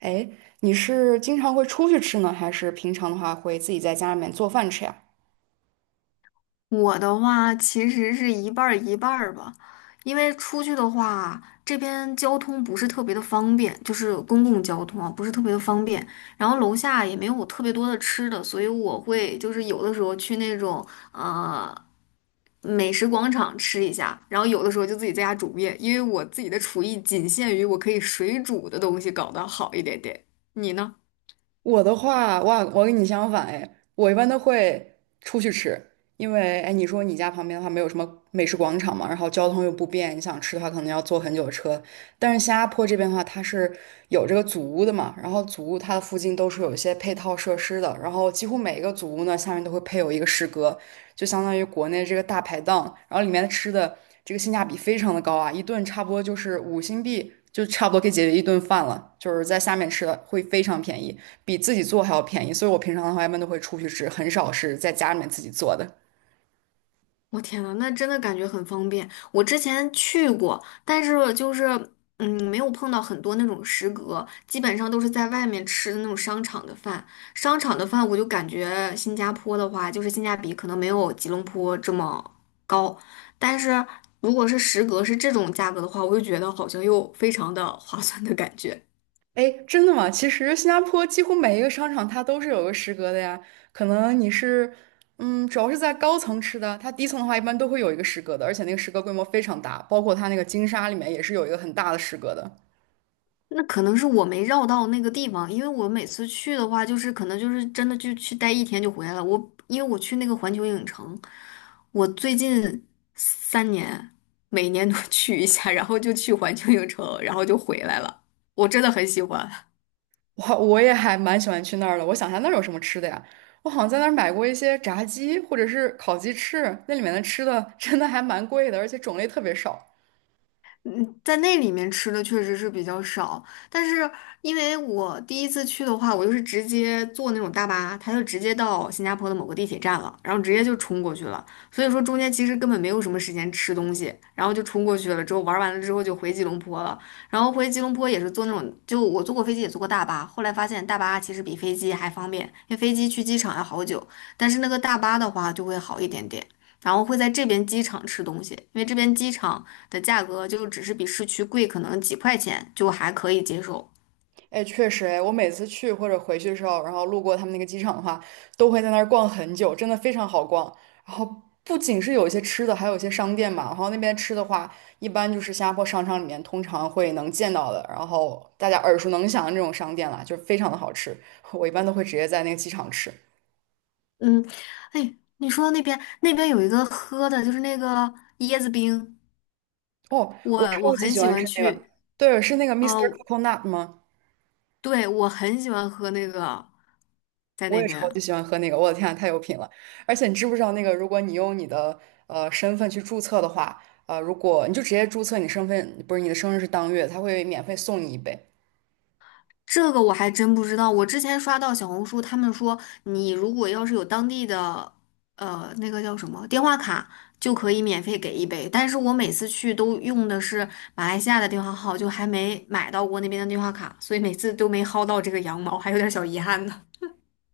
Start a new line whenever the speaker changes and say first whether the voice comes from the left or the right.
right: 哎，你是经常会出去吃呢，还是平常的话会自己在家里面做饭吃呀？
left: 我的话其实是一半儿一半儿吧，因为出去的话，这边交通不是特别的方便，就是公共交通啊，不是特别的方便。然后楼下也没有特别多的吃的，所以我会就是有的时候去那种呃美食广场吃一下，然后有的时候就自己在家煮面，因为我自己的厨艺仅限于我可以水煮的东西搞得好一点点。你呢？
right: 我的话，哇，我跟你相反哎，我一般都会出去吃，因为哎，你说你家旁边的话没有什么美食广场嘛，然后交通又不便，你想吃的话可能要坐很久的车，但是新加坡这边的话，它是有这个祖屋的嘛，然后祖屋它的附近都是有一些配套设施的，然后几乎每一个祖屋呢下面都会配有一个食阁，就相当于国内这个大排档，然后里面的吃的这个性价比非常的高啊，一顿差不多就是5新币，就差不多可以解决一顿饭了，就是在下面吃的会非常便宜，比自己做还要便宜，所以我平常的话一般都会出去吃，很少是在家里面自己做的。
left: 我天呐，那真的感觉很方便。我之前去过，但是就是没有碰到很多那种食阁，基本上都是在外面吃的那种商场的饭。商场的饭，我就感觉新加坡的话，就是性价比可能没有吉隆坡这么高。但是如果是食阁是这种价格的话，我就觉得好像又非常的划算的感觉。
right: 哎，真的吗？其实新加坡几乎每一个商场它都是有个食阁的呀。可能你是，主要是在高层吃的，它低层的话一般都会有一个食阁的，而且那个食阁规模非常大，包括它那个金沙里面也是有一个很大的食阁的。
left: 那可能是我没绕到那个地方，因为我每次去的话，就是可能就是真的就去待一天就回来了。因为我去那个环球影城，我最近3年每年都 去一下，然后就去环球影城，然后就回来了。我真的很喜欢。
right: 我也还蛮喜欢去那儿的。我想一下那儿有什么吃的呀？我好像在那儿买过一些炸鸡或者是烤鸡翅，那里面的吃的真的还蛮贵的，而且种类特别少。
left: 嗯，在那里面吃的确实是比较少，但是因为我第一次去的话，我就是直接坐那种大巴，它就直接到新加坡的某个地铁站了，然后直接就冲过去了，所以说中间其实根本没有什么时间吃东西，然后就冲过去了，之后玩完了之后就回吉隆坡了，然后回吉隆坡也是坐那种，就我坐过飞机也坐过大巴，后来发现大巴其实比飞机还方便，因为飞机去机场要好久，但是那个大巴的话就会好一点点。然后会在这边机场吃东西，因为这边机场。的价格就只是比市区贵可能几块钱，就还可以接受。
right: 哎，确实，哎，我每次去或者回去的时候，然后路过他们那个机场的话，都会在那儿逛很久，真的非常好逛。然后不仅是有一些吃的，还有一些商店嘛。然后那边吃的话，一般就是新加坡商场里面通常会能见到的，然后大家耳熟能详的这种商店啦，就是非常的好吃。我一般都会直接在那个机场吃。
left: 嗯，哎，你说到那边那边有一个喝的，就是那个椰子冰，
right: 哦，
left: 我
right: 我
left: 我
right: 超级
left: 很
right: 喜
left: 喜
right: 欢
left: 欢
right: 吃那个，
left: 去，
right: 对，是那个 Mr. i s
left: 呃，
right: t e Coconut 吗？
left: 对，我很喜欢喝那个，在
right: 我
left: 那
right: 也
left: 边。
right: 超级喜欢喝那个，我的天啊，太有品了！而且你知不知道，那个如果你用你的身份去注册的话，如果你就直接注册你身份，不是你的生日是当月，他会免费送你一杯。
left: 这个我还真不知道。我之前刷到小红书，他们说你如果要是有当地的，那个叫什么电话卡，就可以免费给一杯。但是我每次去都用的是马来西亚的电话号，就还没买到过那边的电话卡，所以每次都没薅到这个羊毛，还有点小遗憾呢。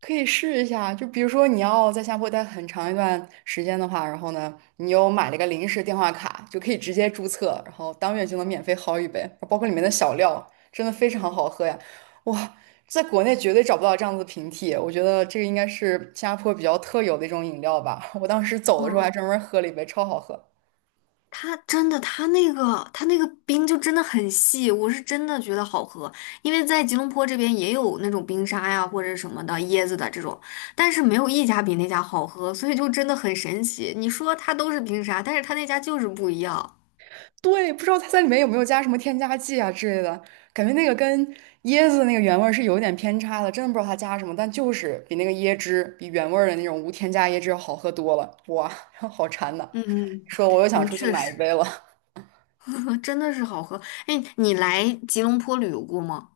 right: 可以试一下，就比如说你要在新加坡待很长一段时间的话，然后呢，你又买了一个临时电话卡，就可以直接注册，然后当月就能免费薅一杯，包括里面的小料，真的非常好喝呀！哇，在国内绝对找不到这样子的平替，我觉得这个应该是新加坡比较特有的一种饮料吧。我当时走的时候还
left: 哦
right: 专门喝了一杯，超好喝。
left: 它真的，它那个冰就真的很细，我是真的觉得好喝。因为在吉隆坡这边也有那种冰沙呀，或者什么的椰子的这种，但是没有一家比那家好喝，所以就真的很神奇。你说它都是冰沙，但是它那家就是不一样，
right: 对，不知道它在里面有没有加什么添加剂啊之类的，感觉那个跟椰子那个原味儿是有点偏差的，真的不知道它加什么，但就是比那个椰汁，比原味儿的那种无添加椰汁要好喝多了。哇，好馋呐！
left: 嗯嗯，
right: 说我又想
left: 嗯
right: 出去
left: 确
right: 买一杯
left: 实。
right: 了。
left: 真的是好喝。哎，你来吉隆坡旅游过吗？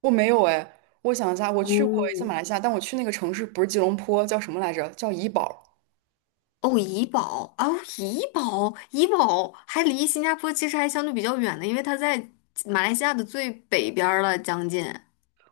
right: 我没有哎，我想一下，我
left: 哦，
right: 去过一次马
left: 嗯
right: 来西亚，但我去那个城市不是吉隆坡，叫什么来着？叫怡保。
left: 哦，怡保哦，怡保，怡保还离新加坡其实还相对比较远的，因为它在马来西亚的最北边儿了，将近。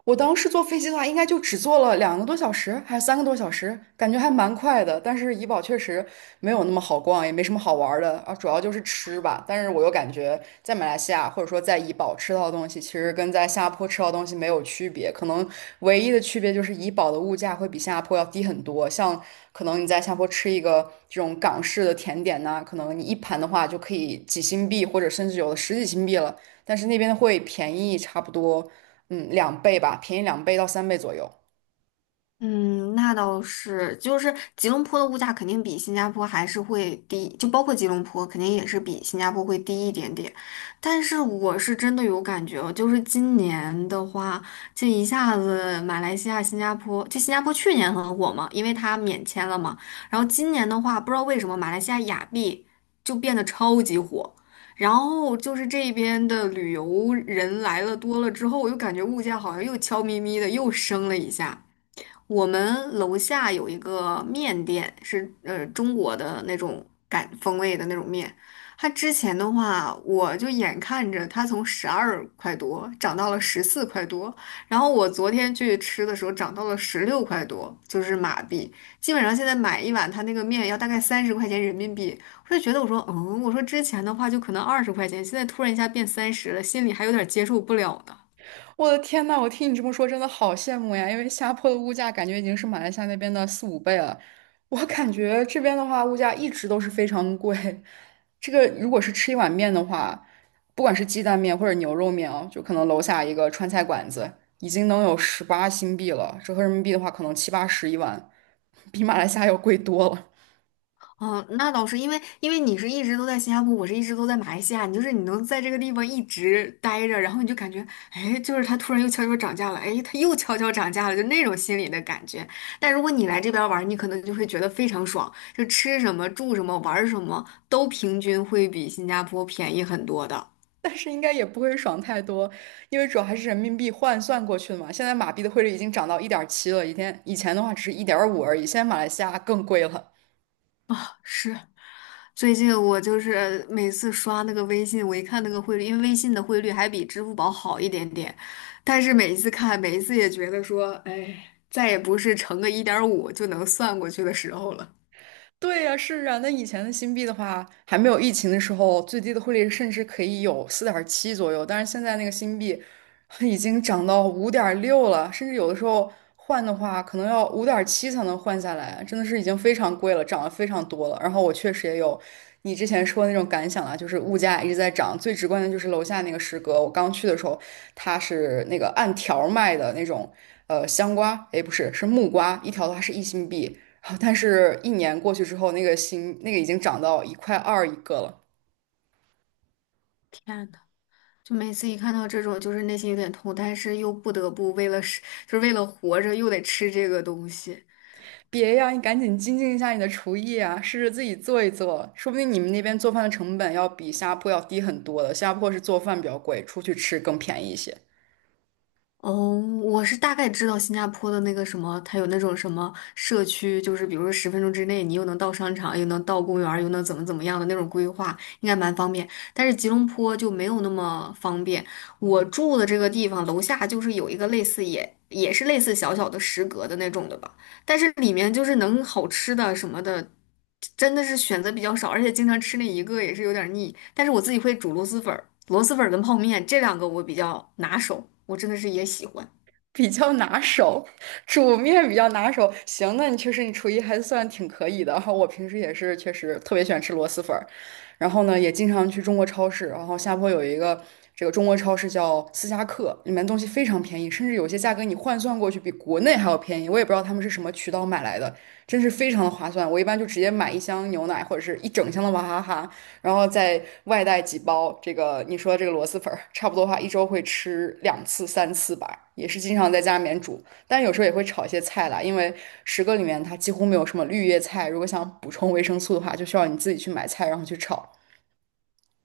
right: 我当时坐飞机的话，应该就只坐了2个多小时，还是3个多小时，感觉还蛮快的。但是怡保确实没有那么好逛，也没什么好玩儿的啊，主要就是吃吧。但是我又感觉在马来西亚或者说在怡保吃到的东西，其实跟在新加坡吃到的东西没有区别，可能唯一的区别就是怡保的物价会比新加坡要低很多。像可能你在新加坡吃一个这种港式的甜点呐、可能你一盘的话就可以几新币，或者甚至有的十几新币了。但是那边会便宜差不多。嗯，两倍吧，便宜两倍到3倍左右。
left: 嗯，那倒是，就是吉隆坡的物价肯定比新加坡还是会低，就包括吉隆坡肯定也是比新加坡会低一点点。但是我是真的有感觉哦，就是今年的话，这一下子马来西亚、新加坡，就新加坡去年很火嘛，因为它免签了嘛。然后今年的话，不知道为什么马来西亚亚庇就变得超级火。然后就是这边的旅游人来了多了之后，我就感觉物价好像又悄咪咪的又升了一下。我们楼下有一个面店，是中国的那种感风味的那种面。它之前的话，我就眼看着它从12块多涨到了14块多，然后我昨天去吃的时候涨到了16块多，就是马币。基本上现在买一碗它那个面要大概30块钱人民币，我就觉得我说嗯，我说之前的话就可能20块钱，现在突然一下变三十了，心里还有点接受不了呢。
right: 我的天呐，我听你这么说，真的好羡慕呀！因为新加坡的物价感觉已经是马来西亚那边的4、5倍了。我感觉这边的话，物价一直都是非常贵。这个如果是吃一碗面的话，不管是鸡蛋面或者牛肉面哦，就可能楼下一个川菜馆子已经能有18新币了，折合人民币的话，可能七八十一碗，比马来西亚要贵多了。
left: 哦，那倒是，因为因为你是一直都在新加坡，我是一直都在马来西亚，你就是你能在这个地方一直待着，然后你就感觉，哎，就是它突然又悄悄涨价了，哎，它又悄悄涨价了，就那种心理的感觉。但如果你来这边玩儿你可能就会觉得非常爽，就吃什么、住什么、玩儿什么都平均会比新加坡便宜很多的。
right: 但是应该也不会爽太多，因为主要还是人民币换算过去的嘛。现在马币的汇率已经涨到1.7了，以前的话只是1.5而已，现在马来西亚更贵了。
left: 是，最近我就是每次刷那个微信，我一看那个汇率，因为微信的汇率还比支付宝好一点点，但是每一次看，每一次也觉得说，哎，再也不是乘个1.5就能算过去的时候了。
right: 对呀，是啊，那以前的新币的话，还没有疫情的时候，最低的汇率甚至可以有4.7左右，但是现在那个新币已经涨到5.6了，甚至有的时候换的话，可能要5.7才能换下来，真的是已经非常贵了，涨了非常多了。然后我确实也有你之前说的那种感想啊，就是物价一直在涨，最直观的就是楼下那个食阁，我刚去的时候，它是那个按条儿卖的那种，香瓜，诶，不是，是木瓜，一条的话是1新币。啊但是，一年过去之后，那个心那个已经涨到1块2一个了。
left: 天呐，就每次一看到这种，就是内心有点痛，但是又不得不为了是，就是为了活着，又得吃这个东西。
right: 别呀，你赶紧精进一下你的厨艺啊，试着自己做一做，说不定你们那边做饭的成本要比新加坡要低很多的。新加坡是做饭比较贵，出去吃更便宜一些。
left: 哦，我是大概知道新加坡的那个什么，它有那种什么社区，就是比如说10分钟之内，你又能到商场，又能到公园儿又能怎么怎么样的那种规划，应该蛮方便。但是吉隆坡就没有那么方便。我住的这个地方楼下就是有一个类似也是类似小小的食阁的那种的吧。但是里面就是能好吃的什么的，真的是选择比较少，而且经常吃那一个也是有点腻。但是我自己会煮螺蛳粉儿跟泡面这两个我比较拿手，我真的是也喜欢。
right: 比较拿手，煮面比较拿手。行，那你确实你厨艺还算挺可以的。然后我平时也是确实特别喜欢吃螺蛳粉儿，然后呢也经常去中国超市。然后下坡有一个这个中国超市叫思佳客，里面东西非常便宜，甚至有些价格你换算过去比国内还要便宜。我也不知道他们是什么渠道买来的，真是非常的划算。我一般就直接买一箱牛奶或者是一整箱的娃哈哈，然后再外带几包这个你说这个螺蛳粉儿，差不多的话一周会吃两次三次吧，也是经常在家里面煮，但有时候也会炒一些菜啦，因为十个里面它几乎没有什么绿叶菜，如果想补充维生素的话，就需要你自己去买菜然后去炒。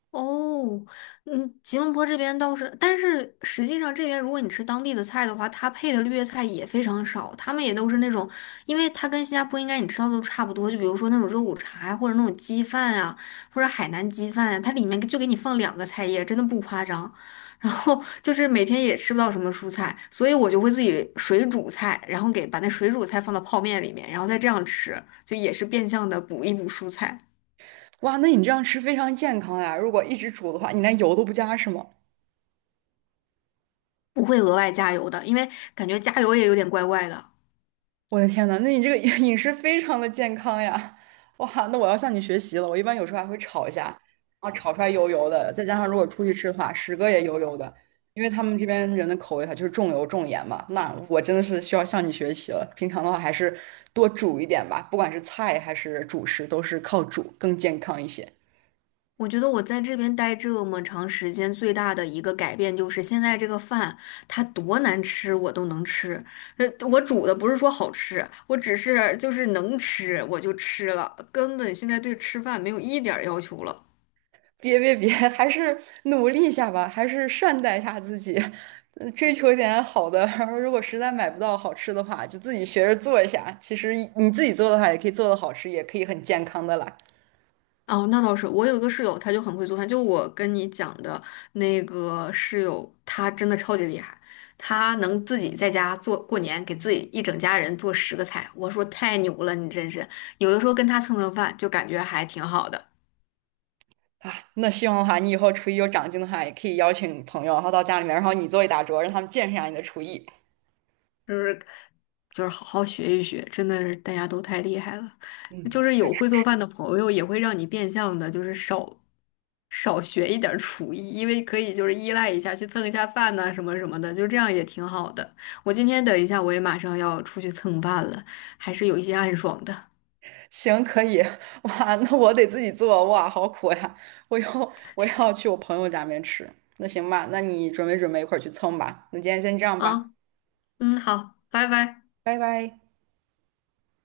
left: 哦，嗯，吉隆坡这边倒是，但是实际上这边如果你吃当地的菜的话，它配的绿叶菜也非常少，他们也都是那种，因为它跟新加坡应该你吃到的都差不多，就比如说那种肉骨茶呀，或者那种鸡饭呀，或者海南鸡饭呀，它里面就给你放两个菜叶，真的不夸张。然后就是每天也吃不到什么蔬菜，所以我就会自己水煮菜，然后给把那水煮菜放到泡面里面，然后再这样吃，就也是变相的补一补蔬菜。
right: 哇，那你这样吃非常健康呀！如果一直煮的话，你连油都不加是吗？
left: 不会额外加油的，因为感觉加油也有点怪怪的。
right: 我的天呐，那你这个 饮食非常的健康呀！哇，那我要向你学习了。我一般有时候还会炒一下，然后炒出来油油的，再加上如果出去吃的话，十个也油油的，因为他们这边人的口味它就是重油重盐嘛。那我真的是需要向你学习了。平常的话还是多煮一点吧，不管是菜还是主食，都是靠煮更健康一些。
left: 我觉得我在这边待这么长时间，最大的一个改变就是现在这个饭它多难吃我都能吃。呃，我煮的不是说好吃，我只是就是能吃我就吃了，根本现在对吃饭没有一点儿要求了。
right: 别别别，还是努力一下吧，还是善待一下自己，嗯追求一点好的。然后，如果实在买不到好吃的话，就自己学着做一下。其实你自己做的话，也可以做的好吃，也可以很健康的啦。
left: 哦，那倒是。我有一个室友，他就很会做饭，就我跟你讲的那个室友，他真的超级厉害，他能自己在家做，过年给自己一整家人做10个菜。我说太牛了，你真是有的时候跟他蹭蹭饭，就感觉还挺好的。
right: 啊，那希望的话，你以后厨艺有长进的话，也可以邀请朋友，然后到家里面，然后你做一大桌，让他们见识一下你的厨艺。
left: 就是就是好好学一学，真的是大家都太厉害了。
right: 嗯，
left: 就是有会做饭的朋友，也会让你变相的，就是少学一点儿厨艺，因为可以就是依赖一下，去蹭一下饭呐、什么什么的，就这样也挺好的。我今天等一下，我也马上要出去蹭饭了，还是有一些暗爽的
right: 行，可以。哇，那我得自己做，哇，好苦呀！我要去我朋友家里面吃。那行吧，那你准备准备，一块儿去蹭吧。那今天先这样吧，
left: 啊。嗯，好，拜拜。
right: 拜拜。